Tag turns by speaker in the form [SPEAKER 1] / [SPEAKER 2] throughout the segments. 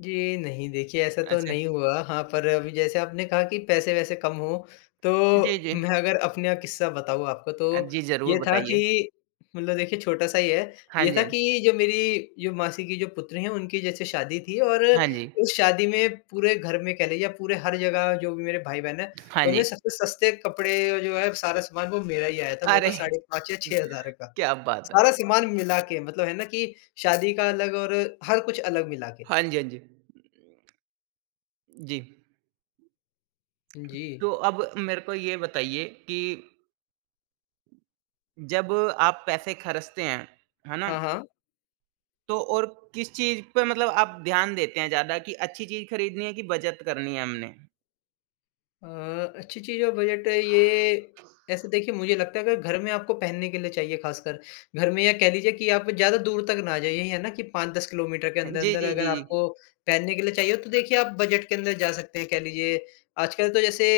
[SPEAKER 1] जी नहीं, देखिए ऐसा तो
[SPEAKER 2] अच्छा।
[SPEAKER 1] नहीं हुआ। हाँ, पर अभी जैसे आपने कहा कि पैसे-वैसे कम हों,
[SPEAKER 2] जी,
[SPEAKER 1] तो
[SPEAKER 2] जी।
[SPEAKER 1] मैं अगर अपने अ, किस्सा बताऊँ आपको
[SPEAKER 2] अ,
[SPEAKER 1] तो
[SPEAKER 2] जी, ज़रूर
[SPEAKER 1] ये था
[SPEAKER 2] बताइए।
[SPEAKER 1] कि मतलब देखिए छोटा-सा ही है,
[SPEAKER 2] हाँ
[SPEAKER 1] ये
[SPEAKER 2] जी,
[SPEAKER 1] था
[SPEAKER 2] हाँ।
[SPEAKER 1] कि जो मेरी जो मासी की जो पुत्री हैं, उनकी जैसे शादी थी और
[SPEAKER 2] हाँ जी।
[SPEAKER 1] उस शादी में पूरे घर में कह लीजिए, या पूरे हर जगह जो भी मेरे भाई-बहन हैं,
[SPEAKER 2] हाँ
[SPEAKER 1] उनमें
[SPEAKER 2] जी।
[SPEAKER 1] सबसे सस्ते कपड़े और जो है सारा सामान, वो मेरा ही आया था। वो तो
[SPEAKER 2] अरे!
[SPEAKER 1] साढ़े 5 या 6 हज़ार का,
[SPEAKER 2] क्या बात है!
[SPEAKER 1] सारा सामान मिलाके, मतलब है ना कि शादी का अलग और हर कुछ अलग मिलाके।
[SPEAKER 2] हाँ जी, हाँ जी। जी।
[SPEAKER 1] उ, जी।
[SPEAKER 2] तो अब मेरे को ये बताइए कि जब आप पैसे खर्चते हैं, है ना
[SPEAKER 1] हाँ, हाँ।
[SPEAKER 2] तो और किस चीज़ पे मतलब आप ध्यान देते हैं ज़्यादा, कि अच्छी चीज़ खरीदनी है कि बचत करनी है हमने?
[SPEAKER 1] अ, अच्छी चीज़ और बजट अ, ये, ऐसे देखिए मुझे लगता है अगर घर में आपको पहनने के लिए चाहिए खासकर, घर में या कह लीजिए कि आप ज़्यादा दूर तक ना जाइए यही है ना कि 5-10 किलोमीटर के
[SPEAKER 2] हें जी,
[SPEAKER 1] अंदर-अंदर
[SPEAKER 2] जी,
[SPEAKER 1] अगर
[SPEAKER 2] जी, जी।
[SPEAKER 1] आपको पहनने के लिए चाहिए, तो देखिए आप बजट के अंदर जा सकते हैं। कह लीजिए, आजकल तो जैसे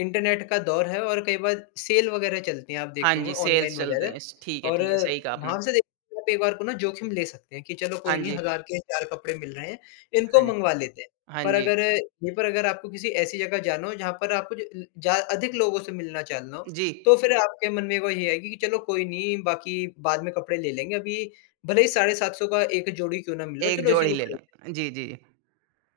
[SPEAKER 1] इंटरनेट का दौर है और कई बार सेल वगैरह चलती हैं आप
[SPEAKER 2] हाँ
[SPEAKER 1] देखते होंगे,
[SPEAKER 2] जी, सेल्स
[SPEAKER 1] ऑनलाइन
[SPEAKER 2] चल रही
[SPEAKER 1] वगैरह।
[SPEAKER 2] हैं। स ठीक है,
[SPEAKER 1] और
[SPEAKER 2] ठीक है, सही कहा आपने।
[SPEAKER 1] वहाँ से देखिए तो एकबार को ना जोखिम ले सकते हैं कि चलो
[SPEAKER 2] हाँ
[SPEAKER 1] कोई नहीं
[SPEAKER 2] जी।
[SPEAKER 1] हज़ार के 4 कपड़े मिल रहे हैं, इनको
[SPEAKER 2] हाँ जी।
[SPEAKER 1] मँगवा लेते हैं।
[SPEAKER 2] हाँ
[SPEAKER 1] पर
[SPEAKER 2] जी।
[SPEAKER 1] अगर यहीं पर अगर आपको किसी ऐसी जगह जाना हो जहाँ पर आपको ज अ, जहाँ अधिक लोगों से मिलना-चालना हो,
[SPEAKER 2] जी।
[SPEAKER 1] तो फिर आपके मन में वही आएगी कि चलो कोई नहीं, बाकी बाद में कपड़े ले लेंगे, अभी भले ही साढ़े 700 का 1 जोड़ी क्यों ना मिल रहा हो,
[SPEAKER 2] 1
[SPEAKER 1] चलो इसी
[SPEAKER 2] जोड़ी
[SPEAKER 1] को
[SPEAKER 2] ले लो।
[SPEAKER 1] खरीद
[SPEAKER 2] जी, जी।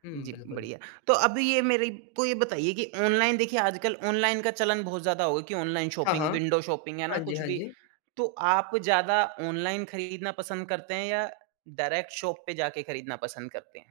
[SPEAKER 1] हुँ,
[SPEAKER 2] जी,
[SPEAKER 1] बिल्कुल।
[SPEAKER 2] बढ़िया। तो अभी ये मेरे को ये बताइए कि ऑनलाइन, देखिए आजकल ऑनलाइन का चलन बहुत ज़्यादा हो गया कि ऑनलाइन
[SPEAKER 1] हाँ, हाँ।
[SPEAKER 2] शौपिंग, विंडो शौपिंग, है
[SPEAKER 1] हाँ
[SPEAKER 2] ना,
[SPEAKER 1] जी,
[SPEAKER 2] कुछ
[SPEAKER 1] हाँ
[SPEAKER 2] भी।
[SPEAKER 1] जी।
[SPEAKER 2] तो आप ज़्यादा ऑनलाइन खरीदना पसंद करते हैं या डायरेक्ट शॉप पे जाके खरीदना पसंद करते हैं?